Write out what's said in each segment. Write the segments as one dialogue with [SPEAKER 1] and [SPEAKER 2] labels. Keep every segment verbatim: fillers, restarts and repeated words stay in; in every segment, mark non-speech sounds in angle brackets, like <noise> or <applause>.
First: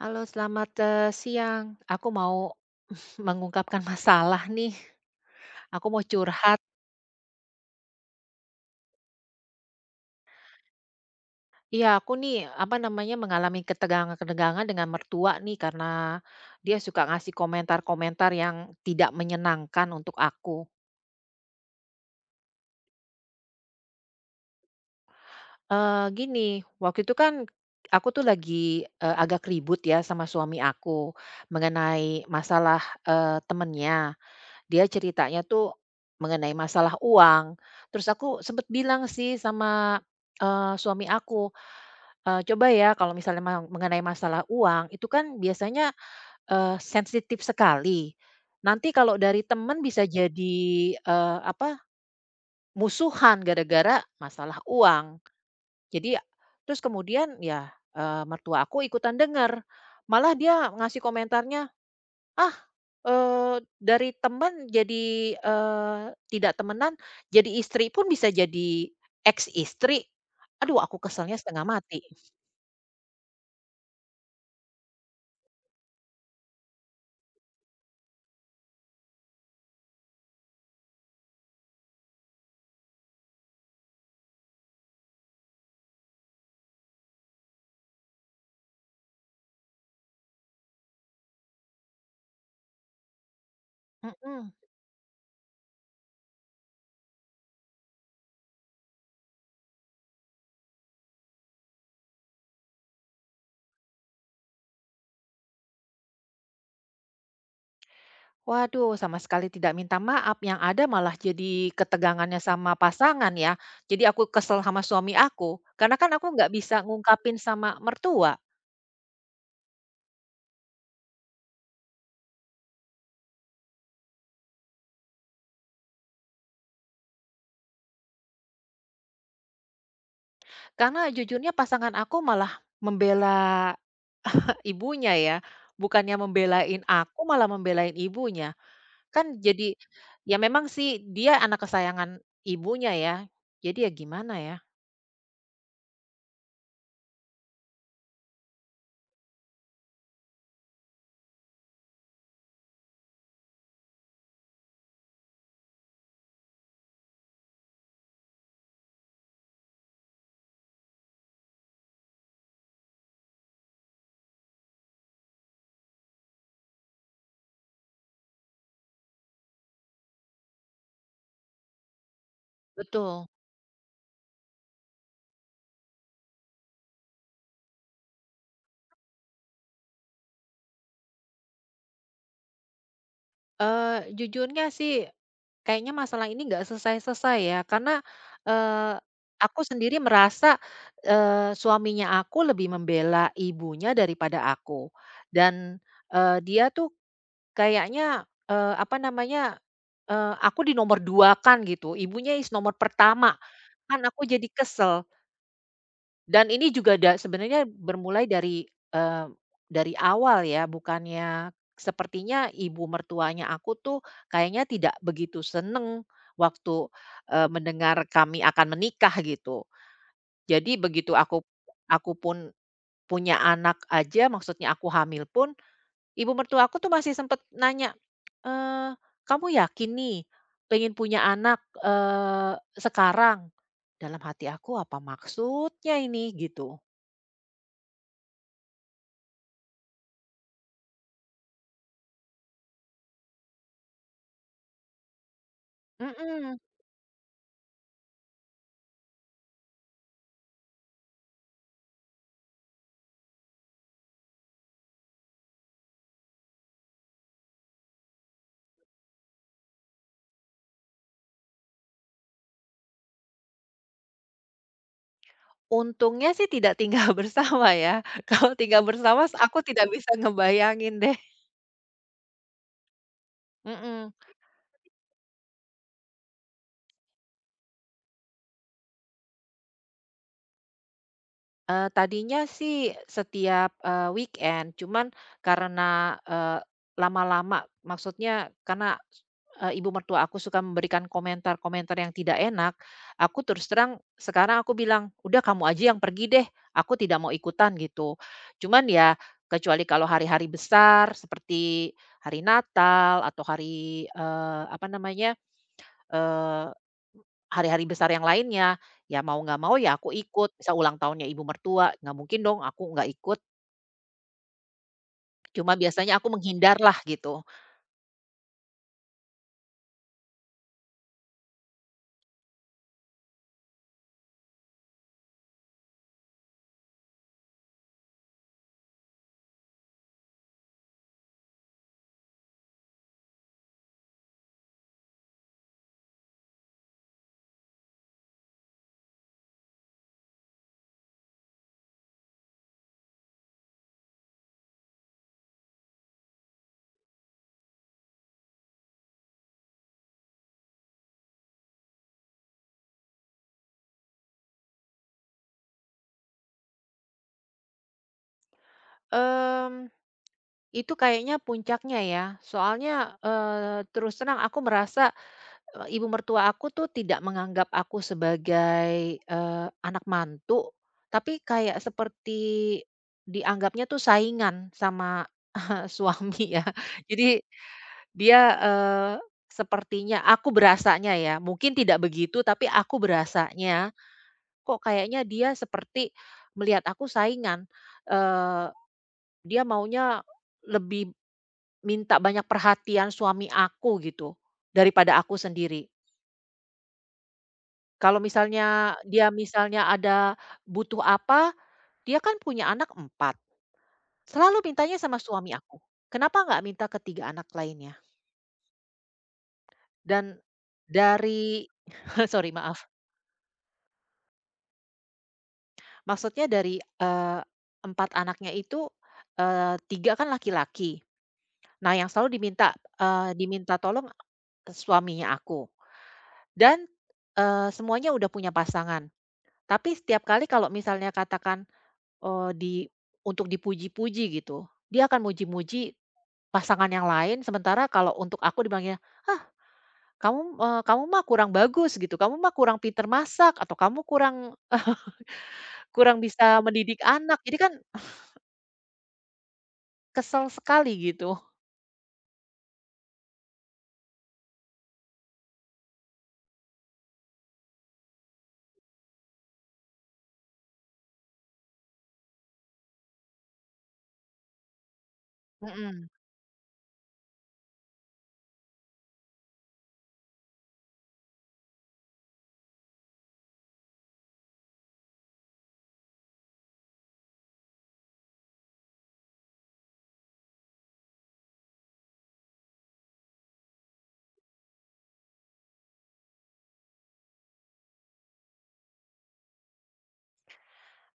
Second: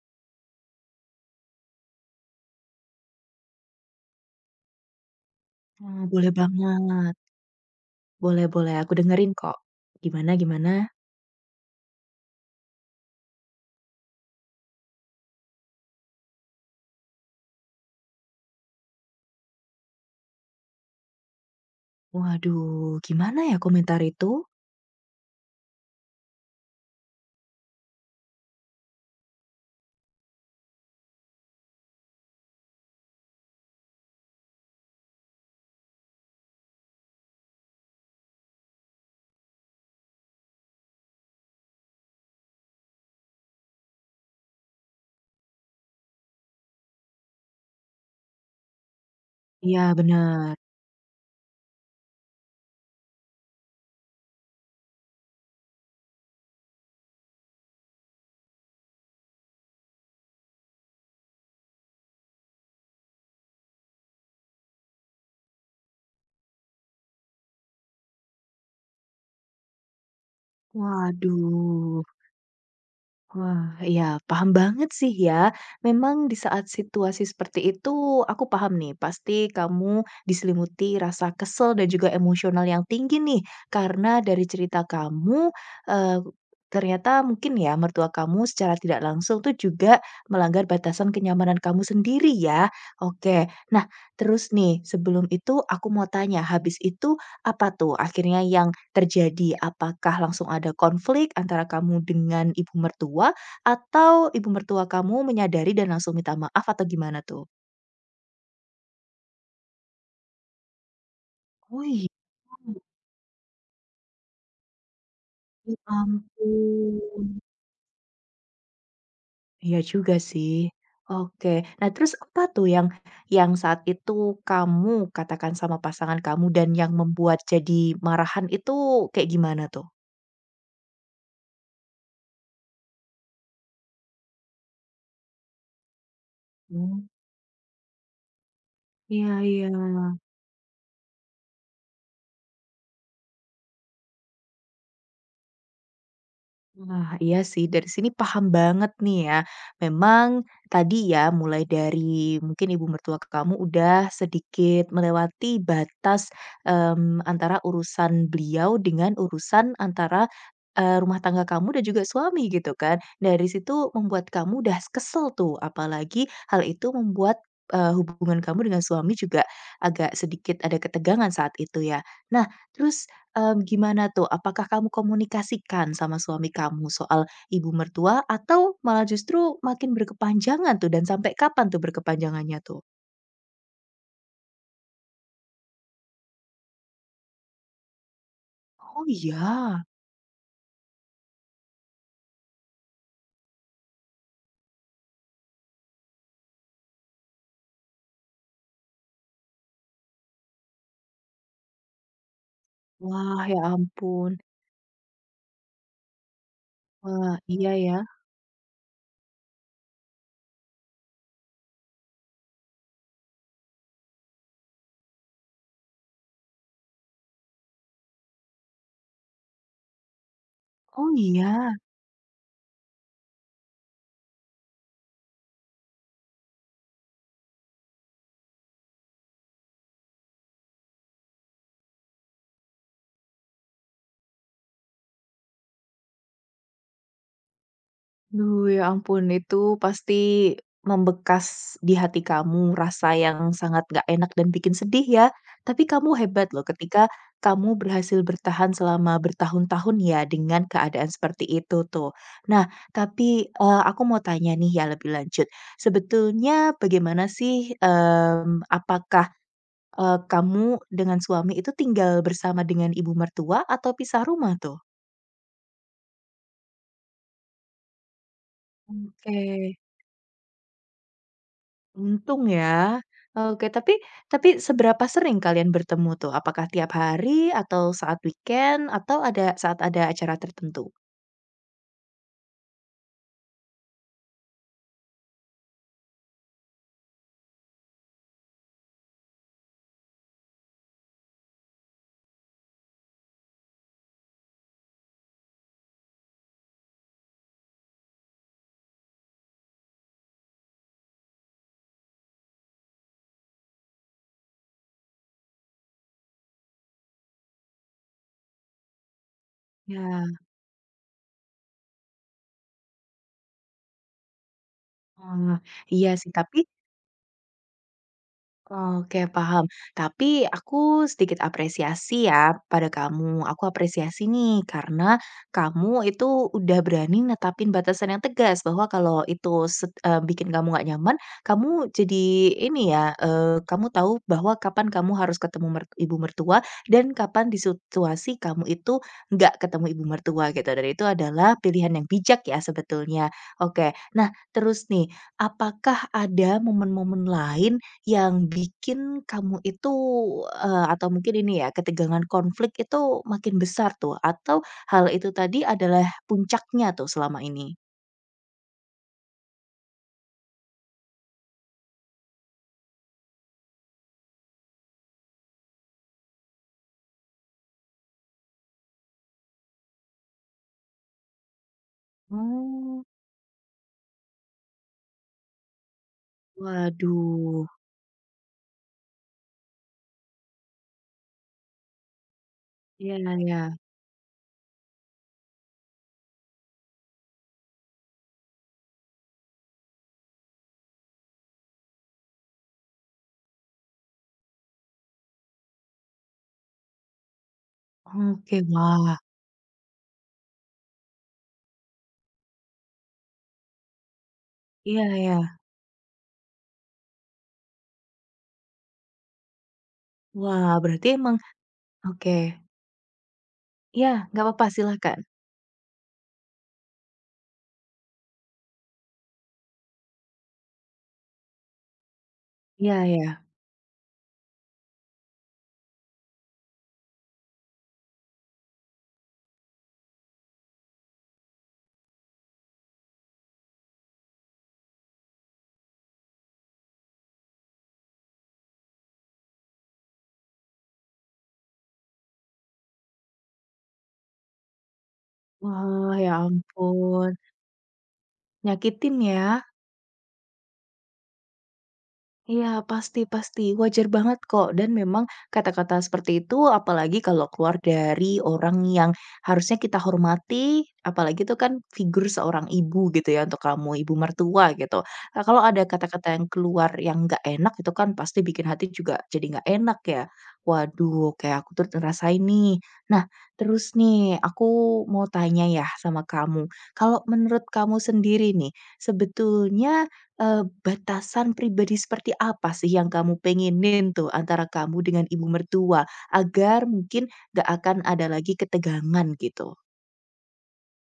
[SPEAKER 1] Halo, selamat, eee, siang. Aku mau <laughs> mengungkapkan masalah nih. Aku mau
[SPEAKER 2] Wah, boleh
[SPEAKER 1] curhat.
[SPEAKER 2] banget. Boleh boleh, aku dengerin kok. Gimana gimana?
[SPEAKER 1] Iya, aku nih, apa namanya, mengalami ketegangan-ketegangan dengan mertua nih karena dia suka ngasih komentar-komentar yang tidak menyenangkan untuk aku.
[SPEAKER 2] Waduh, gimana ya komentar itu?
[SPEAKER 1] Eee, gini, waktu itu kan aku tuh lagi, eee, agak ribut ya sama suami aku mengenai masalah, eee, temennya. Dia ceritanya tuh mengenai masalah uang. Terus aku sempet bilang sih sama, eee, suami aku, eee, "Coba ya kalau misalnya ma mengenai masalah uang itu kan biasanya, eee, sensitif sekali. Nanti kalau dari temen
[SPEAKER 2] Iya,
[SPEAKER 1] bisa jadi,
[SPEAKER 2] bener.
[SPEAKER 1] eee, apa, musuhan gara-gara masalah uang." Jadi terus kemudian ya, eee, mertua aku ikutan dengar, malah dia ngasih komentarnya, "Ah, Eee, dari teman jadi, eee, tidak temenan, jadi istri pun bisa jadi ex-istri. Aduh aku keselnya setengah
[SPEAKER 2] Waduh.
[SPEAKER 1] mati."
[SPEAKER 2] Wah, iya paham banget sih ya. Memang di saat situasi seperti itu, aku paham nih, pasti kamu diselimuti rasa kesel dan juga emosional yang tinggi nih. Karena dari cerita kamu, eee, ternyata mungkin ya mertua kamu secara tidak langsung tuh juga melanggar batasan kenyamanan kamu sendiri ya. Oke, nah terus
[SPEAKER 1] Mhm.
[SPEAKER 2] nih sebelum itu aku mau tanya, habis itu apa tuh akhirnya yang terjadi? Apakah langsung ada konflik antara kamu dengan ibu mertua, atau ibu mertua kamu menyadari dan langsung minta maaf atau gimana tuh?
[SPEAKER 1] Waduh, sama sekali tidak minta maaf, yang ada malah jadi
[SPEAKER 2] Oh iya?
[SPEAKER 1] ketegangannya sama pasangan ya. Jadi aku kesel sama suami aku,
[SPEAKER 2] Ya
[SPEAKER 1] karena kan aku nggak bisa
[SPEAKER 2] ampun.
[SPEAKER 1] ngungkapin sama mertua.
[SPEAKER 2] Iya juga sih. Oke. Nah terus apa tuh yang yang saat itu kamu katakan sama pasangan kamu dan yang membuat jadi marahan itu kayak gimana tuh?
[SPEAKER 1] Karena jujurnya pasangan aku malah membela ibunya ya, bukannya membelain
[SPEAKER 2] Oh,
[SPEAKER 1] aku, malah membelain ibunya.
[SPEAKER 2] iya
[SPEAKER 1] Kan
[SPEAKER 2] iya.
[SPEAKER 1] jadi ya memang sih dia anak kesayangan ibunya ya, jadi ya gimana ya?
[SPEAKER 2] Nah, iya sih, dari sini paham banget nih ya. Memang tadi ya, mulai dari mungkin ibu mertua kamu udah sedikit melewati batas mmm, antara urusan beliau dengan urusan antara, eee, rumah tangga kamu dan juga suami gitu kan. Dari situ membuat kamu udah kesel tuh, apalagi hal itu membuat, eee, hubungan kamu dengan suami juga agak sedikit ada ketegangan saat itu ya. Nah, terus
[SPEAKER 1] Betul.
[SPEAKER 2] Mmm, gimana tuh? Apakah kamu komunikasikan sama suami kamu soal ibu mertua atau malah justru makin berkepanjangan tuh dan sampai kapan tuh berkepanjangannya tuh?
[SPEAKER 1] Eee, jujurnya sih kayaknya masalah ini nggak selesai-selesai ya karena, eee,
[SPEAKER 2] Oh
[SPEAKER 1] aku
[SPEAKER 2] iya?
[SPEAKER 1] sendiri merasa, eee, suaminya aku lebih membela ibunya daripada aku dan, eee, dia tuh kayaknya, eee, apa namanya, eee, aku di nomor dua kan gitu, ibunya is nomor pertama,
[SPEAKER 2] Wah, ya
[SPEAKER 1] kan aku
[SPEAKER 2] ampun.
[SPEAKER 1] jadi kesel. Dan ini juga da
[SPEAKER 2] Wah,
[SPEAKER 1] sebenarnya
[SPEAKER 2] iya ya.
[SPEAKER 1] bermulai dari, eee, dari awal ya, bukannya sepertinya ibu mertuanya aku tuh kayaknya tidak begitu seneng waktu, eee, mendengar kami akan menikah gitu. Jadi
[SPEAKER 2] Oh
[SPEAKER 1] begitu aku
[SPEAKER 2] iya?
[SPEAKER 1] aku pun punya anak aja, maksudnya aku hamil pun, ibu mertua aku tuh masih sempet nanya, "Eee, kamu yakin nih pengen punya anak, eee, sekarang?" Dalam hati aku, "Apa maksudnya ini?" Gitu.
[SPEAKER 2] Duh, ya ampun itu pasti membekas di hati kamu rasa yang sangat gak enak dan bikin sedih ya. Tapi kamu hebat
[SPEAKER 1] Mhm.
[SPEAKER 2] loh ketika kamu berhasil bertahan selama bertahun-tahun ya dengan keadaan seperti itu tuh. Nah, tapi, eee, aku mau tanya nih ya lebih lanjut. Sebetulnya bagaimana sih, mmm, apakah, eee, kamu dengan suami itu tinggal bersama dengan ibu mertua atau pisah rumah tuh?
[SPEAKER 1] Untungnya sih tidak tinggal <laughs> bersama ya, kalau tinggal bersama
[SPEAKER 2] Oke.
[SPEAKER 1] aku tidak bisa ngebayangin deh,
[SPEAKER 2] Untung ya. Oke, tapi
[SPEAKER 1] mhm.
[SPEAKER 2] tapi seberapa sering kalian bertemu tuh? Apakah tiap hari atau saat weekend atau ada saat ada acara tertentu?
[SPEAKER 1] Eee, tadinya sih setiap, eee, weekend, cuman karena, eee, lama-lama maksudnya karena, eee, ibu mertua aku suka memberikan komentar-komentar yang tidak enak, aku terus terang sekarang aku bilang, "Udah kamu aja yang pergi deh, aku tidak mau ikutan," gitu. Cuman ya kecuali kalau hari-hari besar seperti hari Natal atau hari, eee, apa namanya, eh, hari-hari besar yang lainnya, ya mau nggak mau ya aku
[SPEAKER 2] Ya,
[SPEAKER 1] ikut, misal ulang tahunnya ibu mertua, nggak mungkin dong aku nggak ikut,
[SPEAKER 2] oh,
[SPEAKER 1] cuma
[SPEAKER 2] iya
[SPEAKER 1] biasanya aku
[SPEAKER 2] sih, tapi
[SPEAKER 1] menghindar lah gitu.
[SPEAKER 2] Oke, paham. Tapi aku sedikit apresiasi ya pada kamu. Aku apresiasi nih karena kamu itu udah berani netapin batasan yang tegas bahwa kalau itu set- eh, bikin kamu nggak nyaman, kamu jadi ini ya, eh, kamu tahu bahwa kapan kamu harus ketemu mert- ibu mertua dan kapan di situasi kamu itu nggak ketemu ibu mertua gitu. Dan itu adalah pilihan yang bijak ya sebetulnya. Oke, nah terus nih, apakah ada momen-momen lain yang bikin kamu itu, eee, atau mungkin ini ya, ketegangan konflik itu makin besar tuh, atau hal itu tadi adalah puncaknya tuh selama ini?
[SPEAKER 1] Mmm, itu kayaknya puncaknya ya, soalnya, eee, terus terang aku merasa, eee, ibu mertua aku tuh tidak menganggap aku sebagai, eee, anak mantu, tapi kayak seperti
[SPEAKER 2] Oh.
[SPEAKER 1] dianggapnya tuh saingan sama <laughs> suami ya. Jadi
[SPEAKER 2] Waduh.
[SPEAKER 1] dia, eee, sepertinya aku berasanya ya, mungkin tidak begitu, tapi aku
[SPEAKER 2] Iya ya.
[SPEAKER 1] berasanya, kok kayaknya dia seperti melihat aku saingan. Eee, Dia maunya lebih minta banyak perhatian suami aku gitu, daripada aku sendiri. Kalau
[SPEAKER 2] Oke,
[SPEAKER 1] misalnya
[SPEAKER 2] wah.
[SPEAKER 1] dia misalnya ada butuh apa, dia kan punya anak empat, selalu mintanya
[SPEAKER 2] Iya
[SPEAKER 1] sama suami
[SPEAKER 2] ya.
[SPEAKER 1] aku. Kenapa nggak minta ke tiga anak lainnya? Dan
[SPEAKER 2] Wah, berarti emang
[SPEAKER 1] dari
[SPEAKER 2] oke.
[SPEAKER 1] <laughs> sorry, maaf.
[SPEAKER 2] Iya, nggak apa-apa, silakan.
[SPEAKER 1] Maksudnya dari, eee, empat anaknya itu, eee, tiga kan laki-laki. Nah yang selalu diminta,
[SPEAKER 2] Iya
[SPEAKER 1] eee,
[SPEAKER 2] ya.
[SPEAKER 1] diminta tolong suaminya aku dan, eee, semuanya udah punya pasangan. Tapi setiap kali kalau misalnya katakan, eee, di untuk dipuji-puji gitu, dia akan muji-muji pasangan yang lain, sementara kalau untuk aku dibilangnya, "Ah kamu, eee, kamu mah kurang bagus," gitu, "kamu mah kurang pinter masak," atau "kamu kurang
[SPEAKER 2] Wah,
[SPEAKER 1] kurang
[SPEAKER 2] ya
[SPEAKER 1] bisa mendidik
[SPEAKER 2] ampun,
[SPEAKER 1] anak." Jadi kan
[SPEAKER 2] nyakitin ya.
[SPEAKER 1] kesel sekali gitu.
[SPEAKER 2] Iya, pasti pasti. Wajar banget kok, dan memang kata-kata seperti itu apalagi kalau keluar dari orang yang harusnya kita hormati, apalagi itu kan figur seorang ibu gitu ya untuk kamu, ibu mertua gitu. Nah, kalau ada
[SPEAKER 1] Mhm.
[SPEAKER 2] kata-kata yang keluar yang nggak enak itu kan pasti bikin hati juga jadi nggak enak ya. Waduh, kayak aku tuh ngerasain nih. Nah, terus nih aku mau tanya ya sama kamu. Kalau menurut kamu sendiri nih, sebetulnya Eee, batasan pribadi seperti apa sih yang kamu pengenin tuh antara kamu dengan ibu mertua, agar mungkin gak akan ada lagi ketegangan gitu?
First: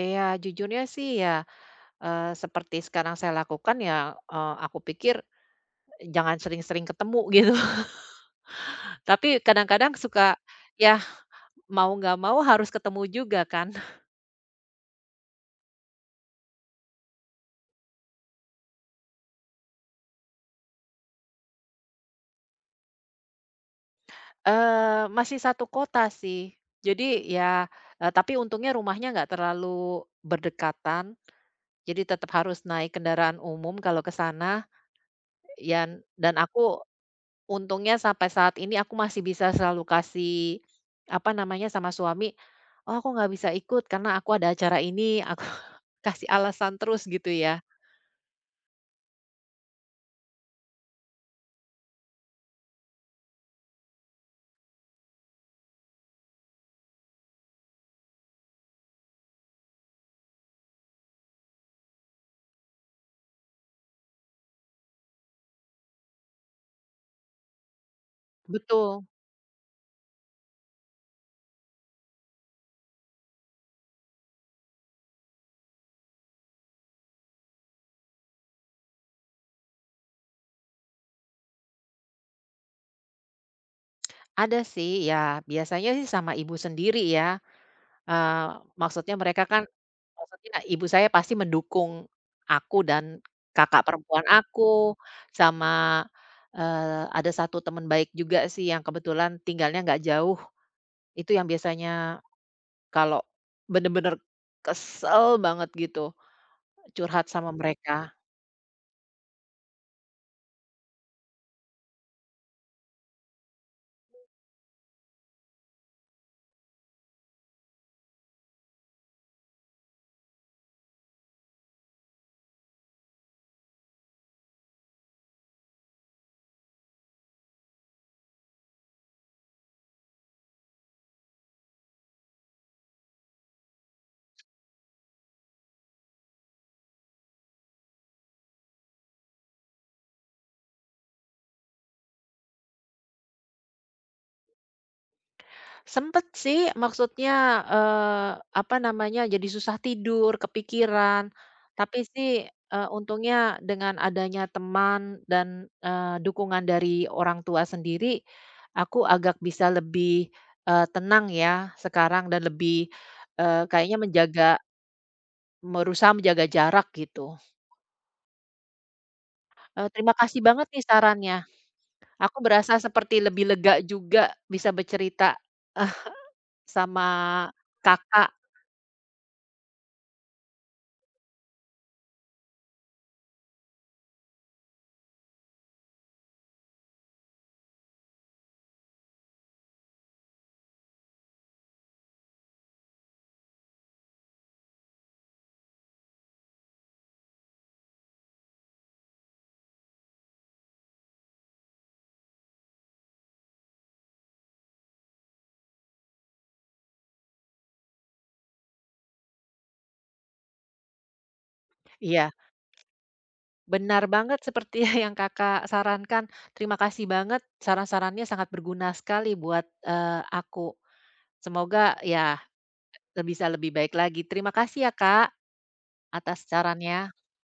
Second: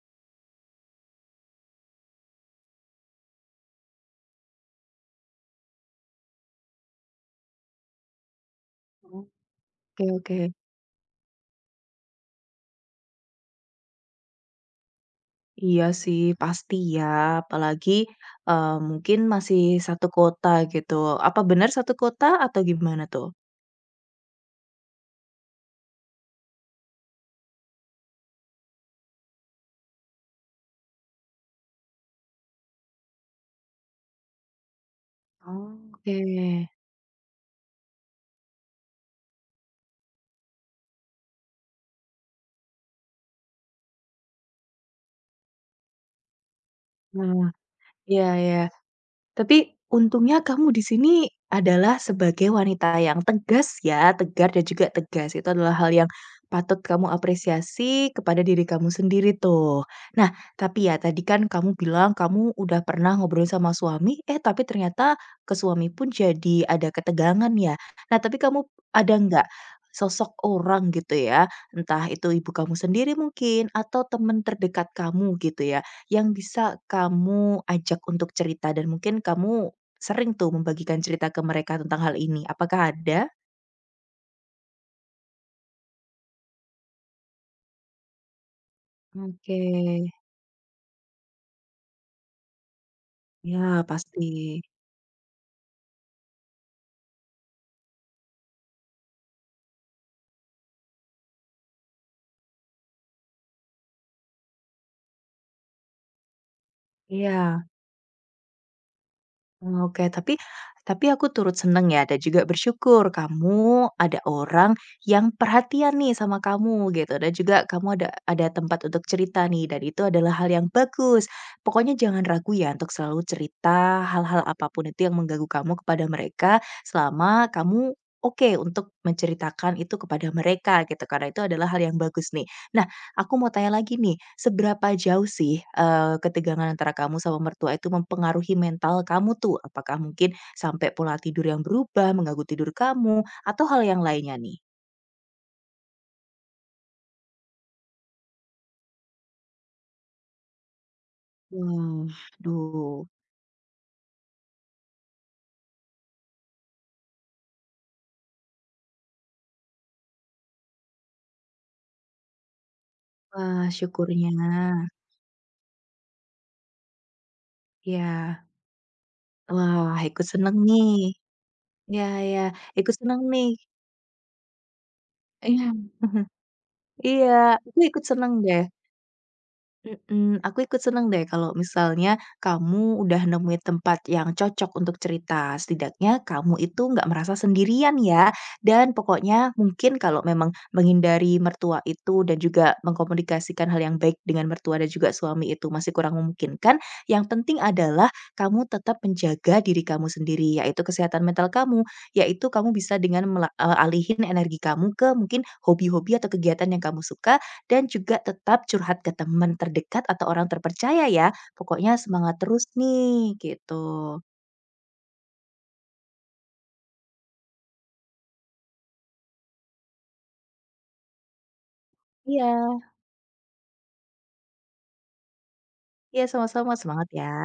[SPEAKER 1] Iya, jujurnya sih ya, eee, seperti sekarang saya lakukan ya, eee, aku pikir jangan sering-sering ketemu <laughs> gitu. Tapi kadang-kadang
[SPEAKER 2] Oke
[SPEAKER 1] suka
[SPEAKER 2] oke.
[SPEAKER 1] ya mau nggak mau harus ketemu juga kan. <laughs>
[SPEAKER 2] Iya sih, pasti ya, apalagi, eee, mungkin masih satu kota gitu. Apa benar satu kota atau gimana tuh?
[SPEAKER 1] Eee, masih satu kota sih. Jadi ya, eee, tapi untungnya rumahnya nggak terlalu berdekatan, jadi tetap harus naik kendaraan umum kalau ke sana yan
[SPEAKER 2] Oke.
[SPEAKER 1] dan aku untungnya sampai saat ini aku masih bisa selalu kasih, apa namanya, sama suami, "Oh, aku nggak bisa ikut karena aku ada acara ini," aku <laughs> kasih alasan terus gitu
[SPEAKER 2] Nah
[SPEAKER 1] ya.
[SPEAKER 2] Iya ya. Tapi untungnya kamu di sini adalah sebagai wanita yang tegas ya, tegar dan juga tegas. Itu adalah hal yang patut kamu apresiasi kepada diri kamu sendiri tuh. Nah, tapi ya tadi kan kamu bilang kamu udah pernah ngobrol sama suami, eh tapi ternyata ke suami pun jadi ada ketegangan ya. Nah, tapi kamu
[SPEAKER 1] Betul,
[SPEAKER 2] ada nggak sosok orang gitu ya, entah itu ibu kamu sendiri mungkin atau teman terdekat kamu gitu ya, yang bisa kamu ajak untuk cerita dan mungkin kamu sering tuh membagikan cerita ke mereka tentang hal ini, apakah ada?
[SPEAKER 1] ada sih, ya biasanya sih sama ibu sendiri ya, eee, maksudnya mereka
[SPEAKER 2] Oke,
[SPEAKER 1] kan maksudnya ibu saya pasti mendukung aku dan
[SPEAKER 2] ya
[SPEAKER 1] kakak
[SPEAKER 2] pasti,
[SPEAKER 1] perempuan aku, sama, eee, ada satu teman baik juga sih yang kebetulan tinggalnya nggak jauh, itu yang biasanya Kalau Bener-bener kesel banget gitu, curhat sama
[SPEAKER 2] iya.
[SPEAKER 1] mereka.
[SPEAKER 2] Oke, tapi tapi aku turut seneng ya dan juga bersyukur kamu ada orang yang perhatian nih sama kamu gitu dan juga kamu ada ada tempat untuk cerita nih dan itu adalah hal yang bagus. Pokoknya jangan ragu ya untuk selalu cerita hal-hal apapun itu yang mengganggu kamu kepada mereka selama kamu oke untuk menceritakan itu kepada mereka gitu karena itu adalah hal yang bagus nih. Nah Aku mau tanya lagi nih, seberapa jauh sih, eee, ketegangan antara kamu sama mertua itu mempengaruhi mental kamu tuh? Apakah mungkin sampai pola tidur yang berubah, mengganggu tidur kamu, atau hal yang lainnya nih?
[SPEAKER 1] Sempet sih maksudnya, eee, apa namanya, jadi susah tidur, kepikiran, tapi
[SPEAKER 2] Wah.
[SPEAKER 1] sih, eee,
[SPEAKER 2] Duh.
[SPEAKER 1] untungnya dengan adanya teman dan, eee, dukungan dari orang tua sendiri, aku agak bisa lebih, eee, tenang ya sekarang dan lebih, eee,
[SPEAKER 2] Wah,
[SPEAKER 1] kayaknya
[SPEAKER 2] syukurnya.
[SPEAKER 1] menjaga berusaha menjaga jarak gitu.
[SPEAKER 2] Ya.
[SPEAKER 1] Eee,
[SPEAKER 2] Wah,
[SPEAKER 1] terima
[SPEAKER 2] ikut
[SPEAKER 1] kasih
[SPEAKER 2] seneng
[SPEAKER 1] banget nih
[SPEAKER 2] nih.
[SPEAKER 1] sarannya.
[SPEAKER 2] Ya
[SPEAKER 1] Aku
[SPEAKER 2] ya,
[SPEAKER 1] berasa
[SPEAKER 2] ikut
[SPEAKER 1] seperti
[SPEAKER 2] seneng
[SPEAKER 1] lebih
[SPEAKER 2] nih.
[SPEAKER 1] lega juga bisa bercerita,
[SPEAKER 2] Iya.
[SPEAKER 1] eh,
[SPEAKER 2] <laughs>
[SPEAKER 1] sama
[SPEAKER 2] Iya, aku ikut
[SPEAKER 1] Kakak.
[SPEAKER 2] seneng deh. Mhm, aku ikut seneng deh kalau misalnya kamu udah nemuin tempat yang cocok untuk cerita. Setidaknya kamu itu nggak merasa sendirian ya. Dan pokoknya mungkin kalau memang menghindari mertua itu dan juga mengkomunikasikan hal yang baik dengan mertua dan juga suami itu masih kurang memungkinkan, yang penting adalah kamu tetap menjaga diri kamu sendiri, yaitu kesehatan mental kamu, yaitu kamu bisa dengan mela- eh, alihin energi kamu ke mungkin hobi-hobi atau kegiatan yang kamu suka dan juga tetap curhat ke teman terdekat atau orang terpercaya ya. Pokoknya
[SPEAKER 1] Iya,
[SPEAKER 2] semangat terus nih,
[SPEAKER 1] benar
[SPEAKER 2] gitu.
[SPEAKER 1] banget seperti <laughs> yang Kakak sarankan. Terima kasih banget saran-sarannya sangat berguna sekali buat, eee, aku. Semoga ya,
[SPEAKER 2] Iya,
[SPEAKER 1] bisa lebih baik lagi. Terima kasih ya Kak,
[SPEAKER 2] iya
[SPEAKER 1] atas
[SPEAKER 2] sama-sama, semangat
[SPEAKER 1] sarannya.
[SPEAKER 2] ya.